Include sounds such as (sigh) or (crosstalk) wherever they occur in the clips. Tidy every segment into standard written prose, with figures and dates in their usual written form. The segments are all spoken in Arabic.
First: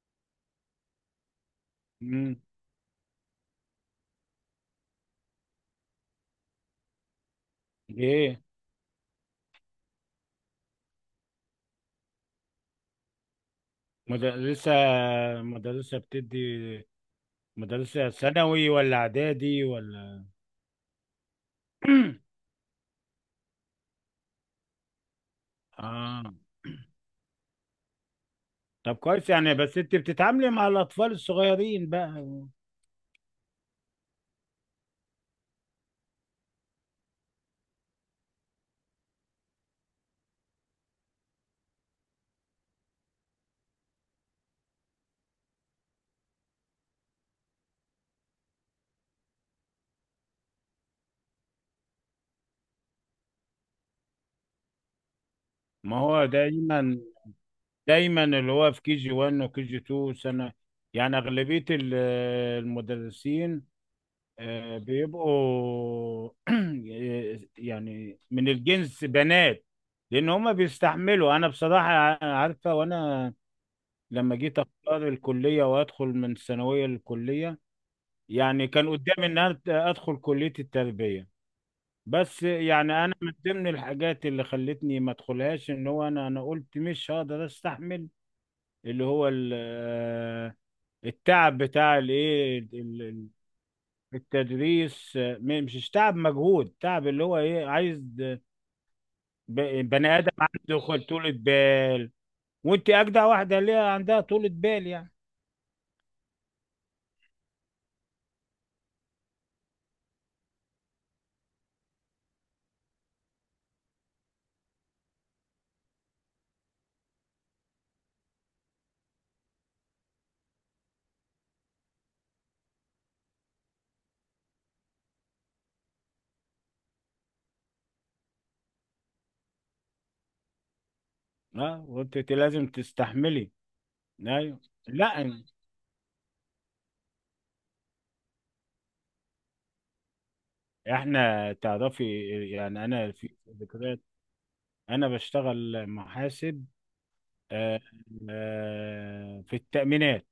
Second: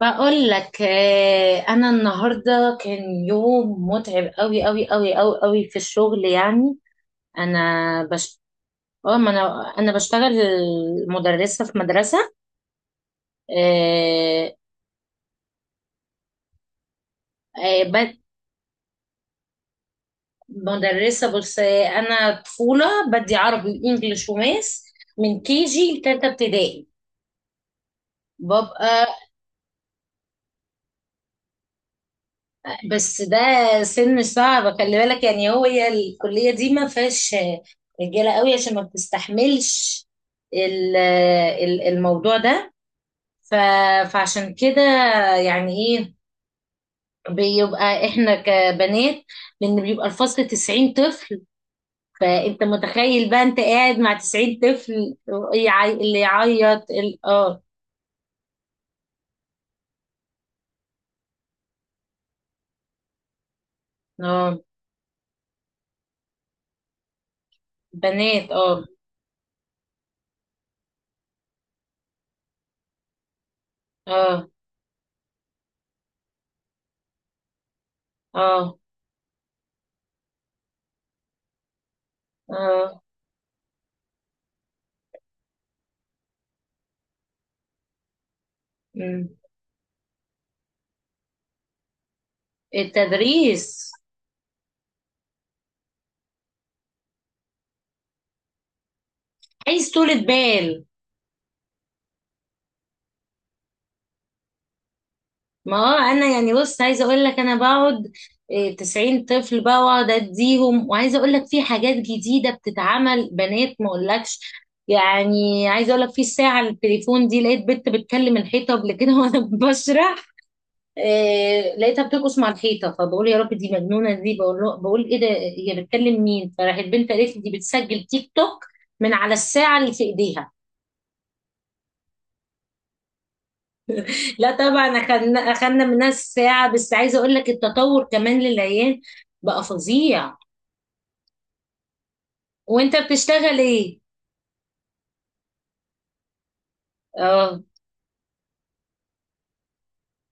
بقول لك انا امم النهارده كان يوم متعب قوي قوي قوي قوي قوي في الشغل يعني. انا بش ايه. اه ما انا بشتغل مدرسه، في مدرسه. آه، مدرسة، مدرسة بتدي، آه، مدرسة بد- ثانوي ولا اعدادي ولا مدرسه. بص، (clears throat) انا طفوله، بدي عربي وانجليش وماس من كي جي اه؟ لتالتة ابتدائي طب ببقى. كويس يعني، بس انت بتتعاملي مع الاطفال الصغيرين بقى. بس ده سن صعب، خلي بالك. يعني هي الكلية دي ما فيهاش رجالة قوي عشان ما بتستحملش ال- الموضوع ده. ف- فعشان كده يعني ايه بيبقى احنا كبنات، لان بيبقى الفصل 90 طفل. فانت متخيل بقى انت قاعد مع 90 طفل، ما اللي هو يعيط دايما دايما اللي هو في كي جي 1 وكي جي 2 سنة، يعني اغلبية المدرسين اه. بيبقوا (clears throat) يعني من بنات، اه، الجنس بنات، لان هما بيستحملوا. انا بصراحة عارفة، وانا لما اه، جيت اختار الكليه وادخل من الثانويه للكليه، يعني اه، كان قدامي ان انا ادخل كليه التربيه، بس يعني اه. انا من ضمن الحاجات اللي خلتني ما ادخلهاش ان هو انا قلت مش هقدر استحمل اللي مم. هو التعب بتاع الايه، التدريس التدريس. مش تعب مجهود، تعب اللي هو ايه، عايز عايز طولة بني ادم عنده بال. طولة بال. وانت اجدع واحده ليها عندها طولة بال يعني. ما هو انا يعني بص، عايزه اقول لك انا بقعد، 90 طفل بقى، واقعد اديهم. وعايزه اقول لك في حاجات جديده بتتعمل بنات ما اقولكش. يعني عايزه اقول لك، في الساعه التليفون دي لقيت بنت بتكلم الحيطه قبل كده (laughs) وانا بشرح. لقيتها بترقص مع الحيطه، فبقول يا رب دي مجنونه، دي بقول له بقول ايه ده هي بتكلم مين. فراحت البنت قالت لي دي بتسجل تيك توك من على الساعه اللي في ايديها. اه، وانت لازم تستحملي. لا ايوه. طبعا لا، اخدنا منها الساعة. بس عايزة اقول لك التطور كمان للعيال بقى فظيع. احنا تعرفي يعني وانت انا في بتشتغل ايه؟ ذكريات. انا بشتغل محاسب، اه. آه، في التأمينات.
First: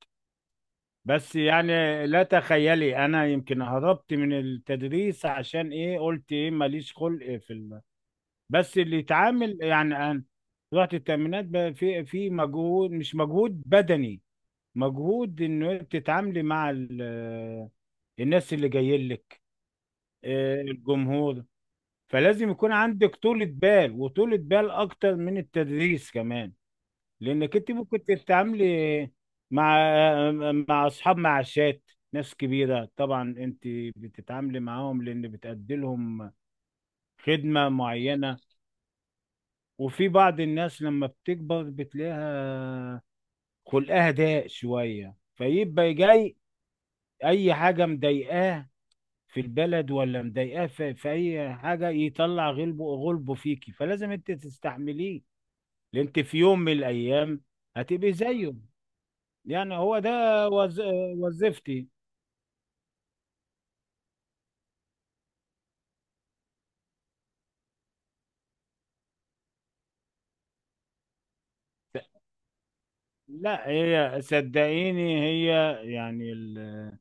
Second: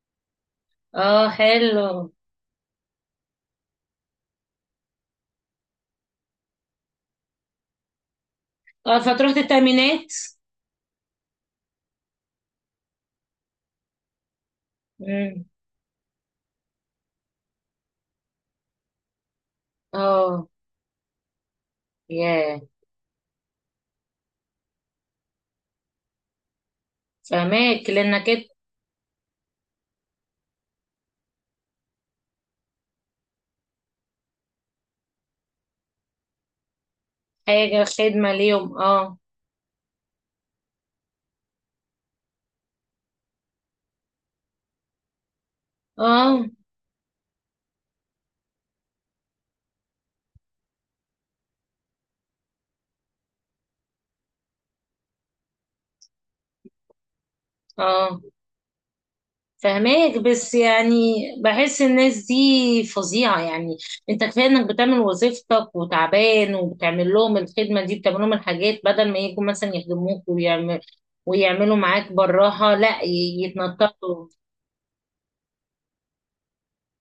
اه، بس يعني حلو. لا تخيلي، انا يمكن هربت من التدريس عشان ايه، قلت ايه ماليش خلق في الم... بس اللي اه، فتروح يتعامل يعني التأمينات. انا رحت التأمينات بقى، في في مجهود، مش مجهود بدني، مجهود مم. انه تتعاملي مع الناس اللي جايين لك، اه. الجمهور. فلازم ياه. يكون عندك طولة بال، وطولة بال أكتر من التدريس كمان. لأنك أنت فهماك ممكن لانك إنت. تتعاملي مع مع أصحاب معاشات، ناس كبيرة. طبعا أنت بتتعاملي معاهم لأن بتأدي لهم خدمة حاجة خدمة معينة. ليهم، اه. وفي بعض الناس لما بتكبر بتلاقيها خلقها ضيق شوية، فيبقى جاي اه. أي حاجة مضايقاه في البلد ولا مضايقاه في, في أي حاجة، يطلع غلبه غلبه فيكي، فلازم أنت تستحمليه. اللي انت في يوم من الايام هتبقي اه. زيه. يعني هو ده فهماك، بس وز... يعني بحس وظيفتي. الناس دي فظيعة يعني. انت كفاية انك بتعمل وظيفتك وتعبان وبتعمل لهم الخدمة دي، بتعمل لهم الحاجات، بدل ما يجوا مثلا يخدموك ويعمل ويعملوا معاك براها، لا لا هي يتنططوا. صدقيني، هي يعني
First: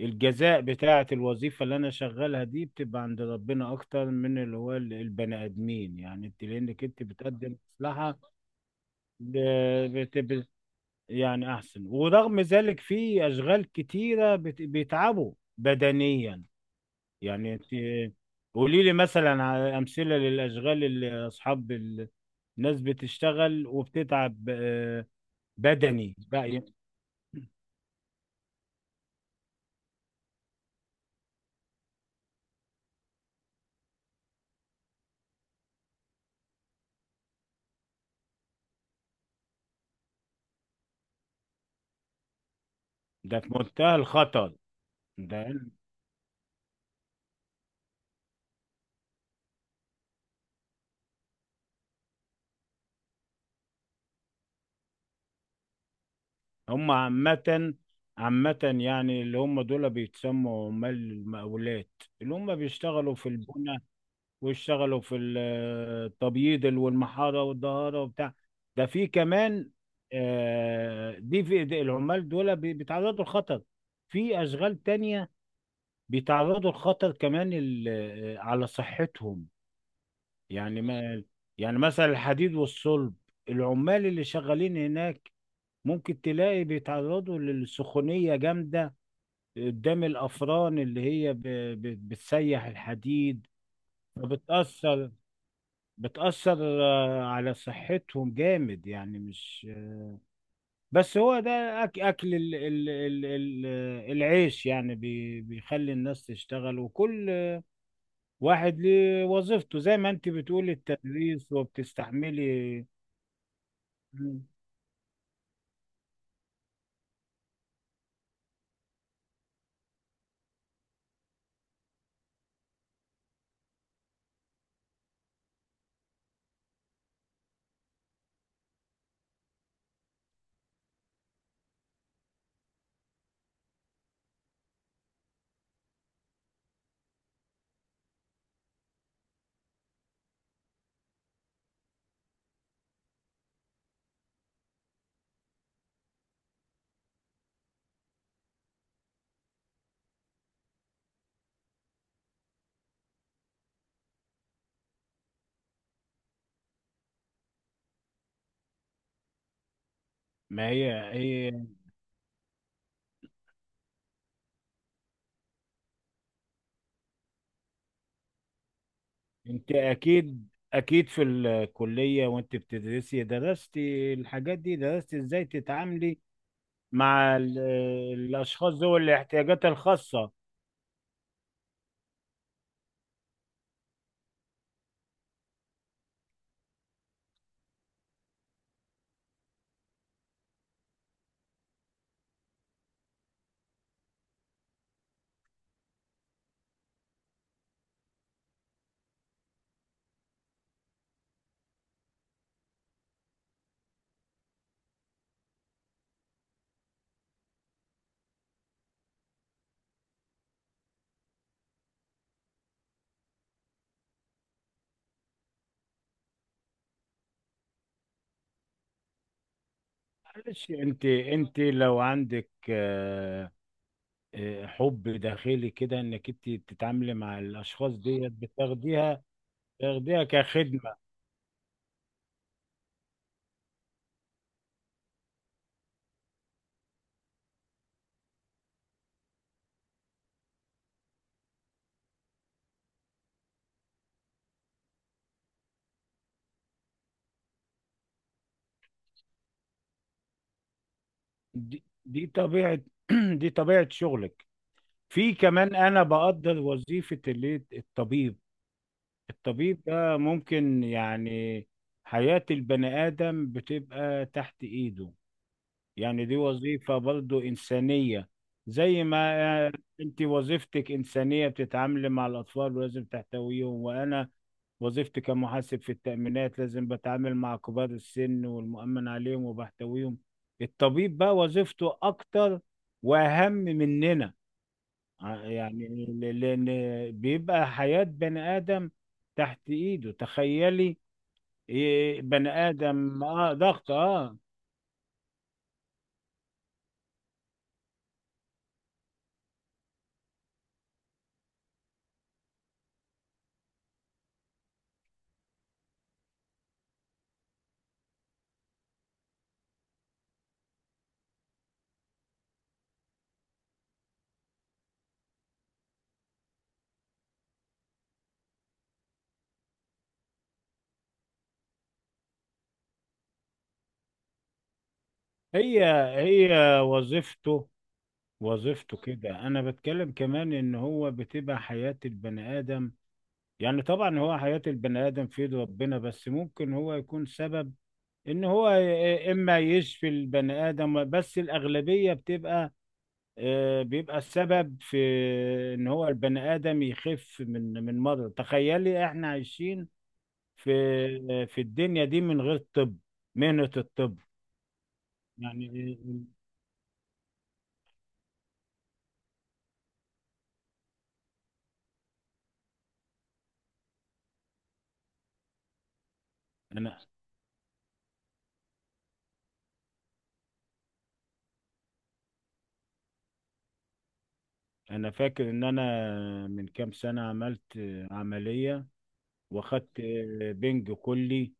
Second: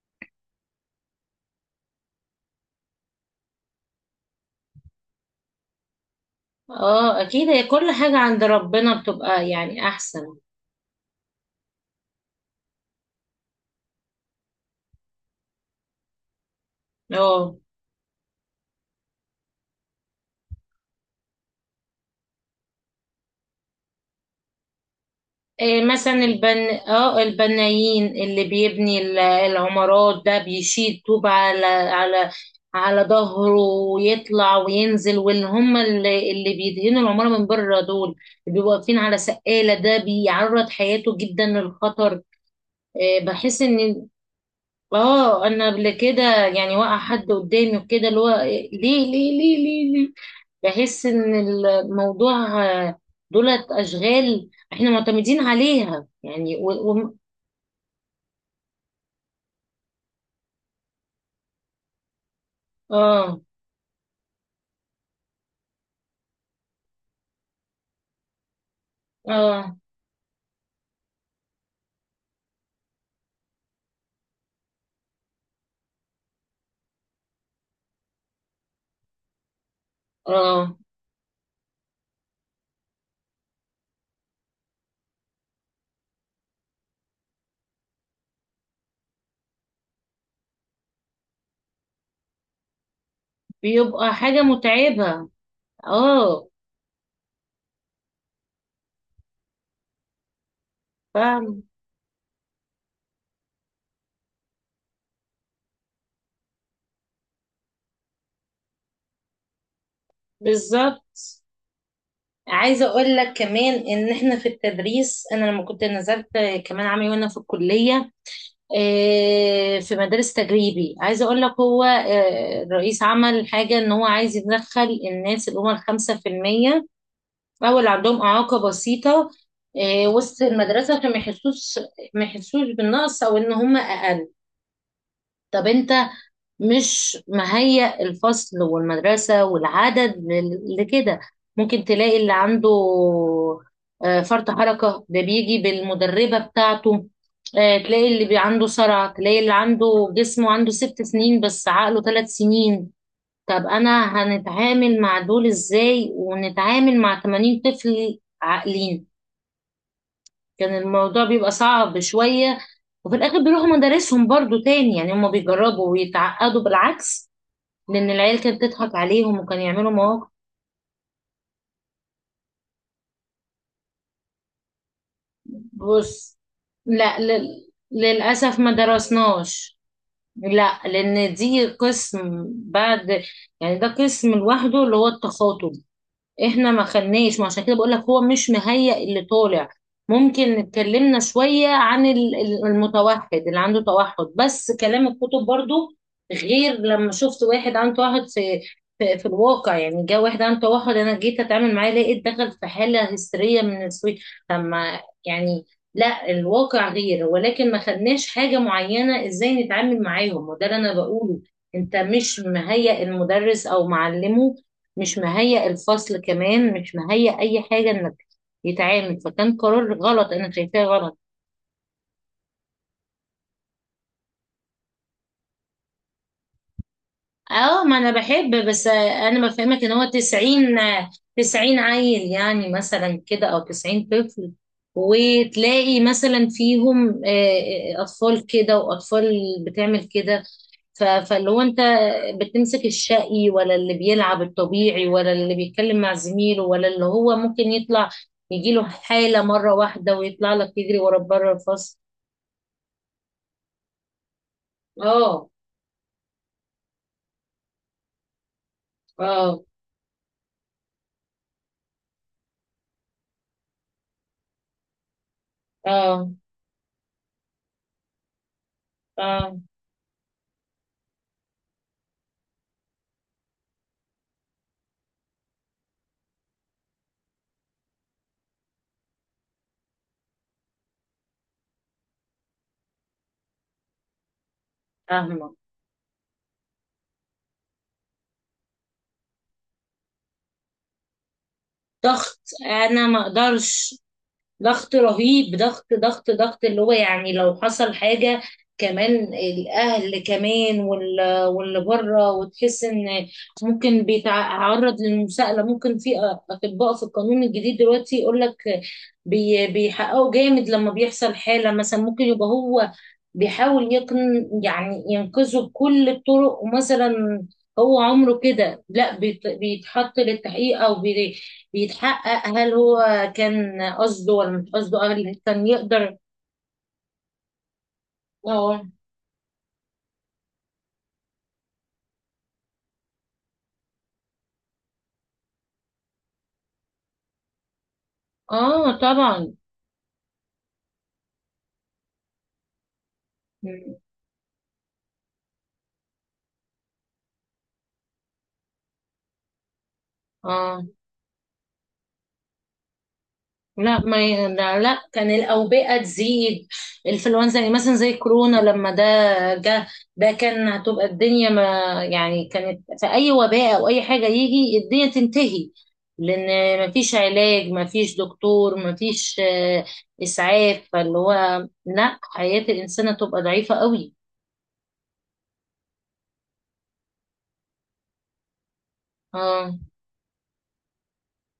الجزاء بتاعة الوظيفة اللي أنا شغالها دي بتبقى عند ربنا أكتر من اللي هو البني آدمين، يعني أنت لأنك أنت اه، اكيد، بتقدم هي كل حاجة مصلحة. عند ربنا بتبقى يعني احسن. بتبقى يعني أحسن، ورغم ذلك في أشغال كتيرة بيتعبوا بدنيا، يعني اه. انت قولي لي مثلا على امثله للاشغال اللي اصحاب الناس بتشتغل وبتتعب، إيه مثلا بدني البن بقى. اه، البنايين اللي بيبني العمارات، ده بيشيل طوب على على على ظهره ويطلع وينزل. واللي هم اللي بيدهنوا العمارة من بره دول، اللي بيبقوا واقفين على سقالة ده بيعرض حياته جدا للخطر. إيه، ده في بحس منتهى ان الخطر. اه، انا ده قبل كده يعني وقع حد قدامي وكده، اللي هو ليه ليه ليه ليه. بحس ان الموضوع دولت اشغال احنا معتمدين عليها يعني هم عامه، عامه يعني اللي هم دول بيتسموا عمال المقاولات، اللي هم بيشتغلوا في اه. البنى، ويشتغلوا في التبييض والمحاره والدهاره وبتاع، ده في كمان. اه. دي في العمال دول بيتعرضوا لخطر. في اشغال تانية بيتعرضوا لخطر كمان على صحتهم. اه، يعني ما يعني مثلا الحديد والصلب، العمال اللي شغالين هناك ممكن تلاقي بيتعرضوا للسخونية جامدة قدام الأفران اللي هي بتسيح الحديد. بيبقى حاجة فبتأثر، متعبة. اه. بتأثر على صحتهم جامد، يعني مش بس هو فاهم. ده. أكل ال ال ال ال آه، العيش يعني بيخلي الناس تشتغل، وكل واحد لوظيفته، زي ما انت بتقولي بالظبط. التدريس وبتستحملي. عايزة اقول لك كمان ان احنا مم. في التدريس، انا لما كنت نزلت كمان عامل وانا في الكلية، في مدارس تجريبي. عايزة اقول لك هو، الرئيس عمل حاجة ان هو عايز يدخل الناس اللي هم الخمسة في المية أو اللي عندهم إعاقة بسيطة وسط المدرسة عشان ما يحسوش، ما يحسوش بالنقص أو إن هم أقل. طب أنت مش مهيأ الفصل والمدرسة والعدد لكده. ممكن تلاقي اللي عنده فرط حركة ده بيجي بالمدربة بتاعته. تلاقي اللي عنده صرع، تلاقي اللي عنده جسمه عنده ست سنين بس عقله ثلاث سنين. طب أنا هنتعامل مع دول إزاي ونتعامل مع 80 طفل عاقلين؟ ما كان هي الموضوع بيبقى هي. صعب شوية. وفي الآخر بيروحوا مدارسهم برضو تاني، يعني هما بيجربوا ويتعقدوا بالعكس، لأن العيال كانت تضحك عليهم وكانوا انت يعملوا مواقف. اكيد اكيد في الكلية وانت بتدرسي درستي الحاجات دي، درستي ازاي تتعاملي بص، لا مع لل... للأسف ما الاشخاص ذوي الاحتياجات درسناش، الخاصة؟ لا، لأن دي قسم بعد. يعني ده قسم لوحده، اللي هو التخاطب. احنا ما خدناش، ما عشان كده بقول لك هو مش مهيأ اللي طالع. ممكن اتكلمنا شوية عن المتوحد اللي عنده توحد، بس كلام الكتب، برضو غير لما شفت واحد عنده توحد في الواقع. يعني جه واحد عنده توحد، انا جيت اتعامل معاه لقيت دخل في حالة هستيرية من السويد لما يعني. لا، الواقع غير، ولكن ما خدناش حاجة معينة ازاي نتعامل معاهم، وده اللي انا بقوله. انت مش مهيأ المدرس او معلمه، مش مهيأ الفصل كمان، مش مهيأ اي حاجة انك يتعامل، فكان قرار غلط، انا معلش، شايفاه انت غلط. انت لو عندك حب داخلي كده انك انت تتعاملي مع اه، الاشخاص ما انا ديت بحب. بس بتاخديها، انا بفهمك ان هو تاخديها 90، كخدمة. 90 عيل يعني مثلا كده، او 90 طفل، وتلاقي مثلا فيهم اطفال كده واطفال بتعمل كده. فاللي هو انت بتمسك الشقي، ولا اللي بيلعب الطبيعي، ولا اللي بيتكلم مع زميله، ولا اللي هو ممكن يطلع يجيله حالة مرة واحدة ويطلع لك يجري ورا بره دي, الفصل. دي طبيعة (clears throat) دي طبيعة شغلك. في اه. كمان، أنا بقدر وظيفة اللي الطبيب، اه. الطبيب ده ممكن يعني حياة البني آدم بتبقى تحت إيده، يعني اه. دي وظيفة برضو إنسانية، زي ما اه. آه، أنت وظيفتك إنسانية بتتعاملي مع الأطفال ولازم تحتويهم، وأنا وظيفتي كمحاسب في التأمينات لازم بتعامل مع كبار السن والمؤمن عليهم وبحتويهم. الطبيب بقى وظيفته أكتر وأهم مننا، فاهمة. يعني لأن بيبقى حياة بني آدم تحت إيده. تخيلي، ضغط، بني انا ما آدم، آه ضغط اقدرش. آه. ضغط رهيب، ضغط ضغط ضغط اللي هو يعني لو حصل حاجة. كمان الأهل كمان واللي بره، وتحس إن ممكن بيتعرض للمساءلة. ممكن في أطباء في القانون الجديد دلوقتي يقول لك بيحققوا جامد لما بيحصل حالة. مثلا ممكن يبقى هو بيحاول يقن يعني ينقذه بكل الطرق، ومثلا هو عمره كده، لا بيتحط للتحقيق أو بيتحقق هل هو كان قصده ولا مش قصده، قبل كان هي يقدر. هي وظيفته، اه. وظيفته كده. انا بتكلم كمان ان هو بتبقى حياة البني ادم، يعني طبعا هو حياة البني ادم في ايد ربنا، بس ممكن هو يكون سبب ان هو ي- اه، إيه، طبعا. اما يشفي البني ادم، بس الاغلبية بتبقى مم. بيبقى السبب في ان هو البني ادم يخف من من مرض. تخيلي احنا عايشين في اه. في الدنيا دي من غير طب، مهنة لا، الطب، ما ي- لا لا، كان يعني. الاوبئه تزيد، الانفلونزا، يعني مثلا زي كورونا لما ده جه. ده كان هتبقى الدنيا، ما يعني كانت في اي وباء او اي حاجه يجي الدنيا تنتهي. لان ما انا فيش علاج، ما فيش دكتور، ما فيش اسعاف. فاللي هو لا، حياه الانسان هتبقى ضعيفه قوي. انا فاكر ان انا من كام سنة عملت عملية، اه. واخدت بنج كلي.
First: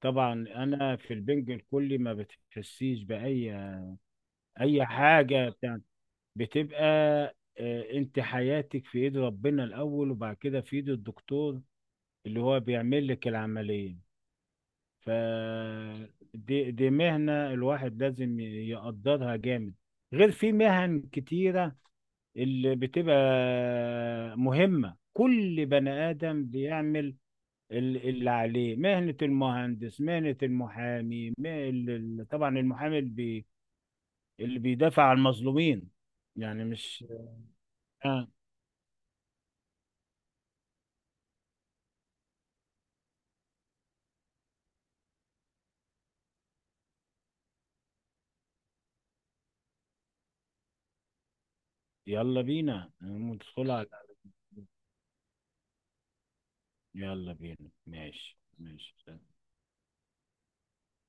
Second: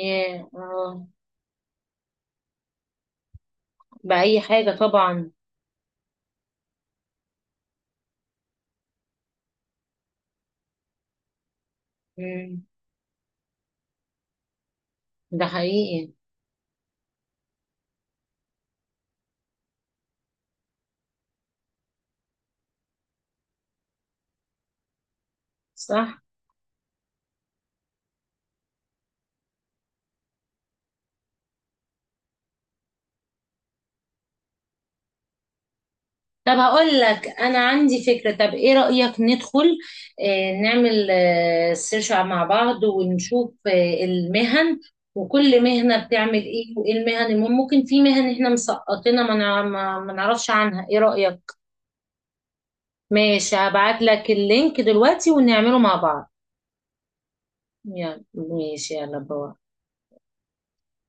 طبعا انا اه. في البنج الكلي ما بتحسيش باي بأي حاجة اي طبعا. حاجة. بتاع بتبقى انت حياتك في ايد ربنا الاول، وبعد كده في ايد الدكتور اللي هو مم. بيعمل لك العملية. ف ده حقيقي. دي, دي مهنة الواحد لازم يقدرها جامد. غير في مهن كتيرة اللي بتبقى مهمة، كل بني صح. آدم بيعمل اللي عليه، مهنة المهندس، مهنة المحامي، طبعا المحامي اللي بيدافع عن المظلومين، طب يعني هقول مش لك انا عندي آه. فكرة. طب ايه رأيك ندخل نعمل سيرش مع بعض ونشوف المهن، وكل مهنة بتعمل ايه، وايه المهن المهم؟ ممكن في مهن احنا مسقطينها، ما نع- ما ما نعرفش عنها، ايه رأيك؟ يلا بينا ماشي، ندخل على. هبعت لك اللينك دلوقتي ونعمله مع بعض. يلا بينا، يلا ماشي ماشي، ماشي. يلا باي.